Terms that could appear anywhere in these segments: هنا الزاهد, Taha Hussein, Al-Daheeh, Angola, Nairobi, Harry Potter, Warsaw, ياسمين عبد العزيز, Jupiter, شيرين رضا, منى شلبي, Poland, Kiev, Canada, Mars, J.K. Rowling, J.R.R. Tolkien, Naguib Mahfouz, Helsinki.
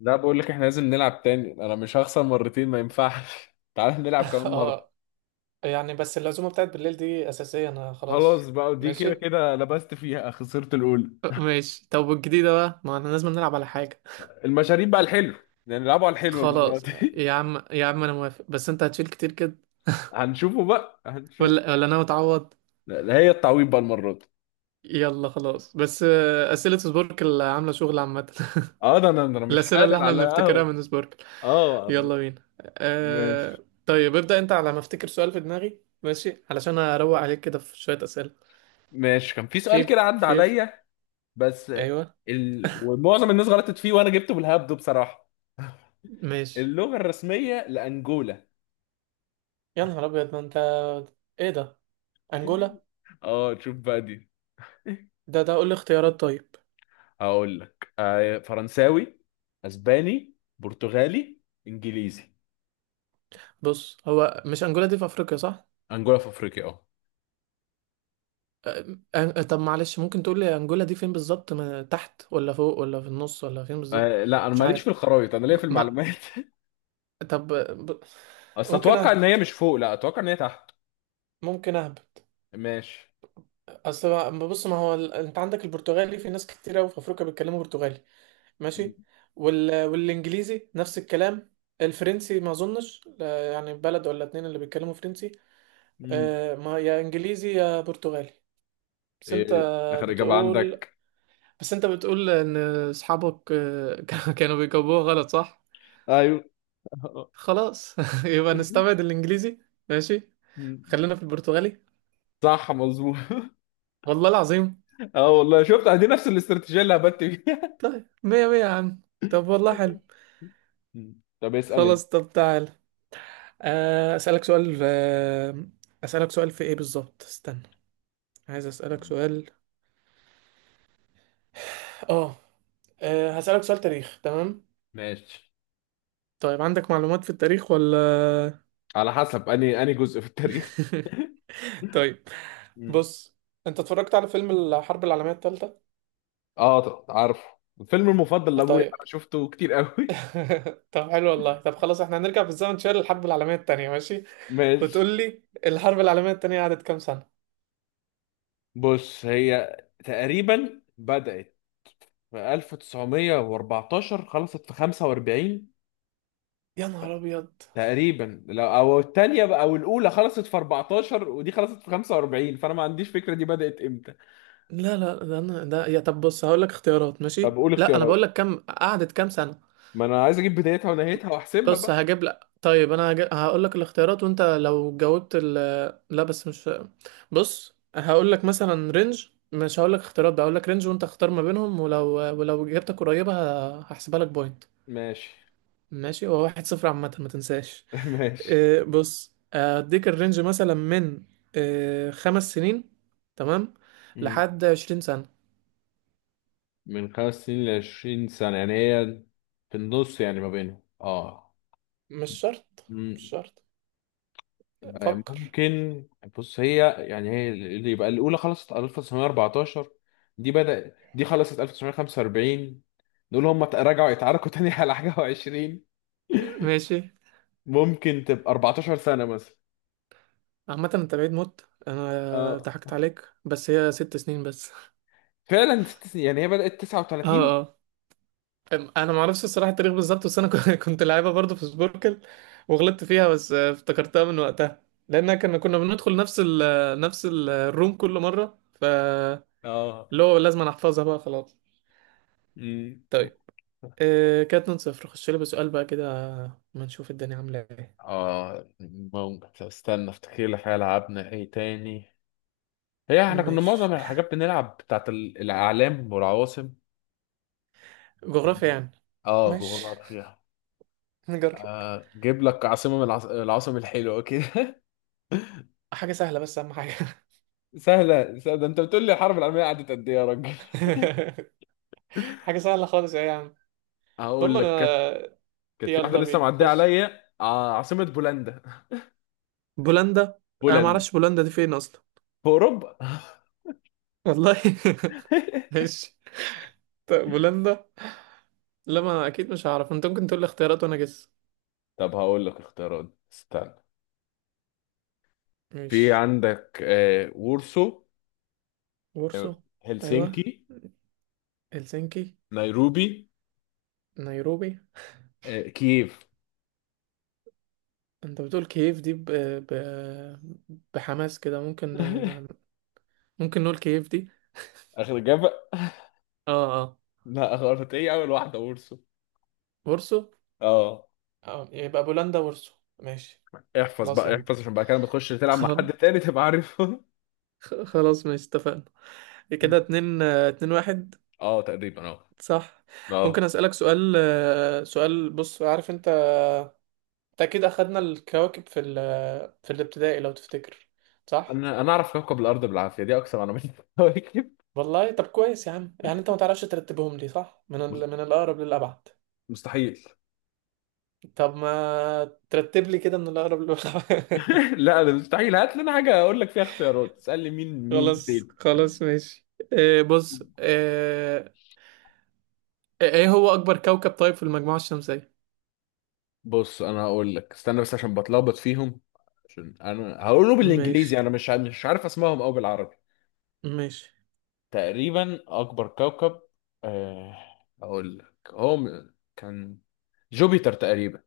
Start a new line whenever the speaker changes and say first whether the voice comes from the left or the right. left: لا، بقول لك احنا لازم نلعب تاني، انا مش هخسر مرتين ما ينفعش. تعال نلعب كمان مرة.
right: اه. يعني بس العزومة بتاعت بالليل دي أساسية، أنا
left: خلاص
right: خلاص.
left: بقى دي كده
right: ماشي،
left: كده لبست فيها، خسرت الاولى.
right: ماشي. طب والجديدة بقى، ما احنا لازم نلعب على حاجة.
left: المشاريب بقى الحلو. يعني نلعبه على الحلو المرة
right: خلاص،
left: دي.
right: يا عم يا عم، انا موافق، بس انت هتشيل كتير كده.
left: هنشوفه بقى، هنشوف.
right: ولا ولا، انا متعوض.
left: لا لا، هي التعويض بقى المرة دي.
right: يلا خلاص، بس أسئلة سبوركل عاملة شغل، عامة.
left: اه، ده انا مش
right: الأسئلة اللي
left: حالل
right: احنا
left: على
right: بنفتكرها
left: قهوة.
right: من سبوركل.
left: اه.
right: يلا بينا.
left: ماشي،
right: أه... طيب، ابدأ انت. على ما افتكر سؤال في دماغي، ماشي، علشان اروق عليك كده في شوية أسئلة.
left: ماشي. كان في سؤال كده
right: فيف
left: عدى
right: فيف.
left: عليا. بس
right: ايوه.
left: ومعظم الناس غلطت فيه وانا جبته بالهبد بصراحة.
right: ماشي.
left: اللغة الرسمية لأنجولا.
right: يا نهار أبيض، ما أنت... إيه ده؟ انجولا؟
left: اه، تشوف بقى دي.
right: ده، ده قول لي اختيارات، طيب.
left: هقول لك فرنساوي، اسباني، برتغالي، انجليزي.
right: بص، هو مش انجولا دي في افريقيا، صح؟
left: انجولا في افريقيا، اه.
right: طب معلش، ممكن تقول لي انجولا دي فين بالظبط، تحت ولا فوق ولا في النص ولا فين بالظبط؟
left: لا، انا
right: مش
left: ماليش
right: عارف.
left: في الخرايط، انا ليا في
right: ما...
left: المعلومات.
right: طب.
left: اصل
right: ممكن
left: اتوقع ان هي
right: اهبط
left: مش فوق، لا اتوقع ان هي تحت.
right: ممكن اهبط.
left: ماشي.
right: اصل بص، ما هو انت عندك البرتغالي، في ناس كتير قوي في افريقيا بيتكلموا برتغالي.
left: مم.
right: ماشي. والانجليزي نفس الكلام. الفرنسي ما اظنش، لا، يعني بلد ولا اتنين اللي بيتكلموا فرنسي.
left: مم.
right: ما يا انجليزي يا برتغالي. بس انت
left: ايه اخر اجابه
right: بتقول
left: عندك؟
right: بس انت بتقول ان اصحابك كانوا بيجاوبوها غلط، صح؟
left: ايوه.
right: خلاص. يبقى نستبعد الانجليزي. ماشي،
left: مم.
right: خلينا في البرتغالي.
left: صح، مظبوط.
right: والله العظيم.
left: اه والله، شفت دي نفس الاستراتيجيه اللي هبت فيها.
right: طيب، مية مية يا عم. طب والله حلو.
left: مم. طب اسال انت.
right: خلاص، طب تعال. آه، اسالك سؤال آه، اسالك سؤال في ايه بالظبط، استنى. عايز اسالك سؤال. اه. هسالك سؤال تاريخ، تمام؟
left: ماشي.
right: طيب عندك معلومات في التاريخ ولا؟
left: على حسب اني جزء في التاريخ.
right: طيب
left: مم.
right: بص، انت اتفرجت على فيلم الحرب العالمية التالتة؟
left: اه، عارفه. الفيلم المفضل لابويا.
right: طيب.
left: انا شفته كتير قوي.
right: طب حلو، والله. طب خلاص، احنا هنرجع بالزمن شوية للحرب العالمية التانية، ماشي.
left: ماشي.
right: وتقول لي الحرب العالمية التانية قعدت كام سنة؟
left: بص، هي تقريبا بدأت في 1914، خلصت في 45.
right: يا نهار ابيض.
left: تقريبا، لو او الثانيه بقى، او الاولى خلصت في 14 ودي خلصت في 45، فانا ما عنديش فكره دي بدأت امتى.
right: لا لا، ده انا ده، يا، طب بص هقول لك اختيارات،
left: طب
right: ماشي؟
left: قول
right: لا انا
left: اختيارات،
right: بقول لك قعدت كام سنة.
left: ما انا عايز اجيب بدايتها ونهايتها واحسبها
right: بص،
left: بقى.
right: هجيب لك. طيب انا هقول لك الاختيارات، وانت لو جاوبت لا، بس مش... بص، هقول لك مثلا رينج، مش هقول لك اختيارات، بقى هقول لك رينج وانت اختار ما بينهم، ولو ولو اجابتك قريبه، هحسبها لك بوينت.
left: ماشي.
right: ماشي. هو 1-0، عامه ما تنساش.
left: ماشي.
right: إيه، بص اديك الرينج مثلا من... إيه، 5 سنين. تمام.
left: مم.
right: لحد 20 سنه.
left: من خمس سنين ل 20 سنه، يعني هي في النص يعني، ما بينهم، اه.
right: مش شرط، مش شرط. فكر.
left: ممكن. بص، هي يعني هي اللي يبقى الاولى خلصت 1914، دي خلصت 1945. دول هم رجعوا يتعاركوا تاني على حاجه و20،
right: ماشي.
left: ممكن تبقى 14 سنه مثلا.
right: عامة انت بعيد موت، انا
left: اه
right: ضحكت عليك، بس هي 6 سنين بس.
left: فعلا، ست سنين. يعني هي بدأت
right: اه
left: 39.
right: اه. انا معرفش الصراحة التاريخ بالظبط، بس انا كنت لعيبة برضه في سبوركل. وغلطت فيها، بس افتكرتها من وقتها. لان كنا بندخل نفس الروم كل مرة،
left: اه.
right: اللي هو لازم أنا احفظها بقى، خلاص.
left: امم
right: طيب. كده 2-0، خش لي بسؤال بقى كده. ما نشوف الدنيا عاملة ايه.
left: اه، ممكن استنى افتكر لك حاجه لعبنا ايه تاني. هي احنا كنا
right: ماشي.
left: معظم الحاجات بنلعب بتاعت الاعلام والعواصم.
right: جغرافيا
left: مم.
right: يعني.
left: اه،
right: ماشي،
left: جغرافيا.
right: نجرب.
left: جيب لك عاصمة من العواصم الحلوة كده.
right: حاجة سهلة، بس أهم حاجة.
left: سهلة سهلة؟ ده انت بتقول لي الحرب العالمية قعدت قد ايه يا راجل!
right: حاجة سهلة خالص، ايه... هم،
left: هقول لك
right: انا...
left: كانت. كانت في واحدة
right: يلا
left: لسه
right: بينا،
left: معدية
right: خش.
left: عليا، عاصمة بولندا.
right: بولندا. انا ما
left: بولندا
right: اعرفش بولندا دي فين اصلا.
left: في اوروبا.
right: والله. ماشي. طيب، بولندا. لا، ما اكيد مش هعرف. انت ممكن تقول لي اختيارات وانا جس.
left: طب هقول لك اختيارات، استنى. في
right: ماشي.
left: عندك وورسو،
right: وورسو؟ ايوه.
left: هلسنكي،
right: هلسنكي.
left: نيروبي،
right: نيروبي.
left: كييف.
right: انت بتقول كييف دي بحماس كده. ممكن ممكن نقول كييف دي؟
left: اخر اجابة.
right: اه اه.
left: لا، غلط، ايه اول واحدة، وورسو.
right: وورسو.
left: اه.
right: اه، يبقى بولندا وورسو. ماشي.
left: احفظ
right: خلاص يا
left: بقى
right: عم.
left: احفظ عشان بقى كده لما تخش تلعب مع
right: خلاص.
left: حد تاني تبقى عارفه.
right: خلاص ماشي، اتفقنا. كده اتنين اتنين واحد.
left: اه تقريبا، اه.
right: صح. ممكن
left: اه،
right: اسألك سؤال، سؤال. بص، عارف انت، انت اكيد اخدنا الكواكب في في الابتدائي، لو تفتكر، صح.
left: انا اعرف كوكب الارض بالعافيه، دي اكثر معلومات. كواكب.
right: والله. طب كويس يا عم. يعني انت ما تعرفش ترتبهم لي، صح، من
left: مس-
right: من الاقرب للابعد.
left: مستحيل.
right: طب ما ترتب لي كده من الاقرب للابعد.
left: لا، انا مستحيل. هات لنا حاجه اقول لك فيها اختيارات، تسال لي مين مين
right: خلاص،
left: فين.
right: خلاص، ماشي. بص. ايه هو اكبر كوكب، طيب، في المجموعة الشمسية؟
left: بص، انا هقول لك استنى بس عشان بتلخبط فيهم. عشان انا هقوله
right: ماشي،
left: بالانجليزي، انا مش عارف اسمائهم او بالعربي.
right: ماشي.
left: تقريبا اكبر كوكب، آه، اقول لك هو كان جوبيتر تقريبا.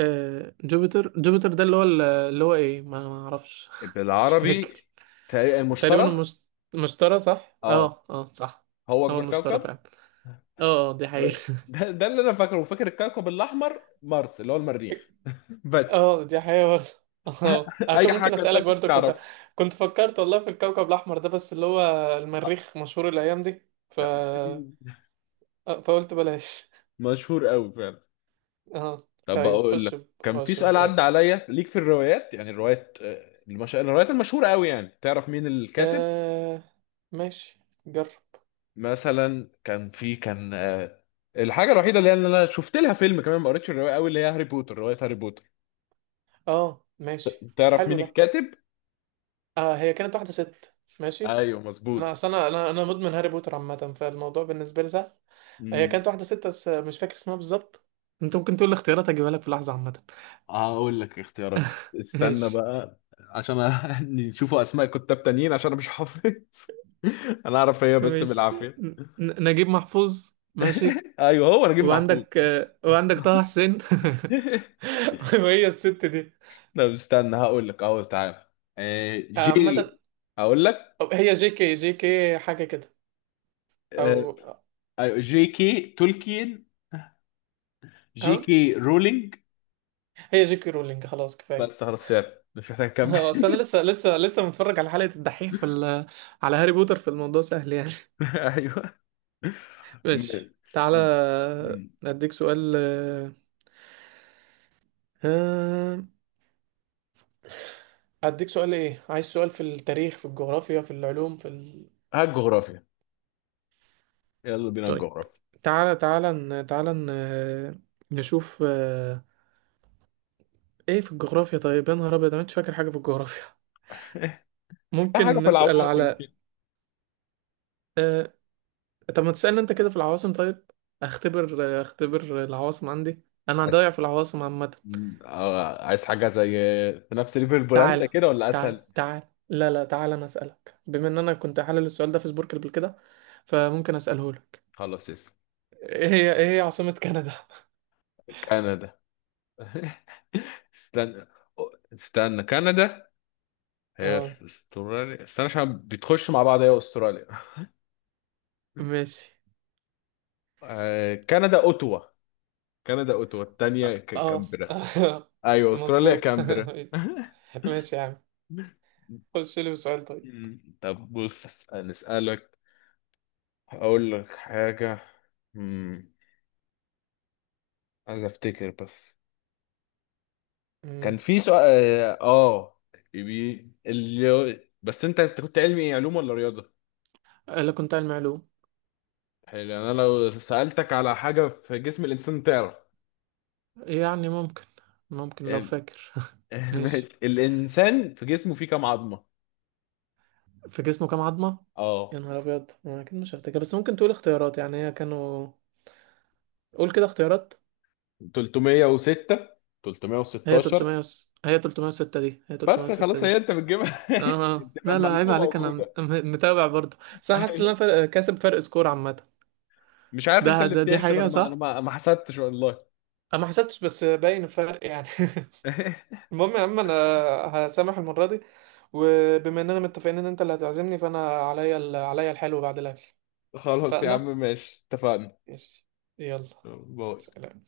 right: جوبيتر. ده اللي هو، اللي هو ايه، ما اعرفش. مش
left: بالعربي،
right: فاكر.
left: تقريبا
right: تقريبا
left: المشتري.
right: المشتري، صح.
left: اه،
right: اه اه، صح.
left: هو
right: هو
left: اكبر
right: المشتري
left: كوكب.
right: فعلا. اه اه، دي حقيقة.
left: ده اللي انا فاكره، وفاكر الكوكب الاحمر مارس اللي هو المريخ. بس.
right: اه، دي حقيقة برضه. اه، انا كنت
left: اي
right: ممكن
left: حاجه
right: اسألك
left: تانية
right: برضه، كنت...
left: تعرفها؟
right: كنت فكرت والله في الكوكب الاحمر ده، بس اللي هو المريخ مشهور الايام دي، ف آه، فقلت بلاش.
left: مشهور قوي فعلا.
right: اه،
left: طب
right: طيب،
left: بقول لك كان في
right: خش
left: سؤال عدى
right: بسؤال.
left: عليا ليك في الروايات، يعني الروايات الروايات المشهوره قوي، يعني تعرف مين الكاتب.
right: آه... ماشي، جرب.
left: مثلا كان في الحاجه الوحيده اللي انا شفت لها فيلم كمان ما قريتش الروايه قوي، اللي هي هاري بوتر، روايه هاري بوتر.
right: اه، ماشي.
left: تعرف
right: حلو
left: مين
right: ده.
left: الكاتب؟
right: هي كانت واحدة ست، ماشي.
left: ايوه، مظبوط.
right: انا اصل انا مدمن هاري بوتر، عامة، فالموضوع بالنسبة لي سهل. هي كانت واحدة ست بس مش فاكر اسمها بالظبط. انت ممكن تقول الاختيارات، اجيبها لك في لحظة، عامة.
left: هقول لك اختيارات، استنى
right: ماشي.
left: بقى. عشان نشوفوا اسماء كتاب تانيين عشان انا مش حافظ. انا اعرف هي بس
right: ماشي،
left: بالعافيه.
right: ن- نجيب محفوظ. ماشي.
left: ايوه، هو نجيب محفوظ.
right: وعندك طه حسين. وهي الست دي.
left: لا، استنى هقول لك اهو، تعالى. جي.
right: عامة.
left: هقول لك،
right: أو هي جي كي، حاجة كده،
left: آه،
right: او،
left: أيوة، جي كي تولكين،
right: ها.
left: جي كي رولينج.
right: هي جي كي رولينج، خلاص كفاية.
left: بس خلاص، فعلا مش محتاج اكمل.
right: اصل انا لسه متفرج على حلقة الدحيح في على هاري بوتر، في الموضوع سهل يعني.
left: ايوه.
right: ماشي، تعالى.
left: م- م-
right: اديك سؤال. آه، ايه، عايز سؤال، في التاريخ، في الجغرافيا، في العلوم، في
left: هات جغرافيا، يلا بينا
right: طيب،
left: الجغرافيا.
right: تعالى تعالى، تعالى، نشوف. ايه في الجغرافيا، طيب. يا نهار ابيض، انا مش فاكر حاجة في الجغرافيا.
left: حاجه
right: ممكن
left: في
right: نسأل
left: العواصم
right: على... آه، طب ما تسألني انت كده في العواصم، طيب. اختبر، اختبر العواصم عندي. انا
left: كده.
right: ضايع في العواصم عامة.
left: عايز حاجة زي في نفس ليفل بولندا
right: تعال،
left: كده، ولا
right: تعال،
left: أسهل؟
right: تعال. لا لا، تعال انا اسالك بما ان انا كنت حلل السؤال ده في سبورك قبل كده، فممكن اساله لك.
left: خلاص. اسم
right: ايه هي عاصمة كندا؟
left: كندا. استنى، استنى كندا. هي
right: اه،
left: استراليا، استنى عشان بتخش مع بعض. هي استراليا.
right: ماشي.
left: كندا أوتوا. كندا أوتوا، التانية
right: اه.
left: كامبرا. أيوة، استراليا
right: مظبوط.
left: كامبرا.
right: ماشي يا عم. خش لي بسؤال طيب.
left: طب بص، نسألك، أقول لك حاجة. مم، عايز أفتكر بس. كان
right: امم
left: في سؤال. اه، بس انت كنت علمي، إيه، علوم ولا رياضه؟
right: لا كنت علم علوم.
left: حلو. يعني انا لو سالتك على حاجه في جسم الانسان تعرف؟
right: يعني ممكن، لو
left: ال-
right: فاكر.
left: ماشي.
right: ماشي.
left: الانسان في جسمه فيه كام عظمه؟
right: في جسمه كام عظمة؟
left: اه،
right: يا نهار ابيض، أنا اكيد مش هفتكر، بس ممكن تقول اختيارات، يعني هي كانوا... قول كده اختيارات.
left: 306،
right: هي
left: 316.
right: 300 هي 306 دي هي
left: بس
right: 306
left: خلاص، هي
right: دي
left: انت بتجيبها.
right: اه اه.
left: تبقى
right: لا لا، عيب
left: المعلومه
right: عليك، انا
left: موجوده.
right: متابع برضه. بس انا حاسس ان انا كاسب فرق سكور، عامه.
left: مش عارف، انت
right: ده
left: اللي
right: ده دي
left: بتحسب، انا
right: حقيقه،
left: ما انا
right: صح.
left: ما حسبتش والله.
right: انا ما حسبتش بس باين الفرق يعني. المهم يا عم، انا هسامح المره دي، وبما اننا متفقين ان انت اللي هتعزمني، فانا عليا عليا الحلو بعد الاكل.
left: خلاص يا
right: اتفقنا.
left: عم، ماشي، اتفقنا.
right: ماشي. يلا.
left: باي.
right: سلام.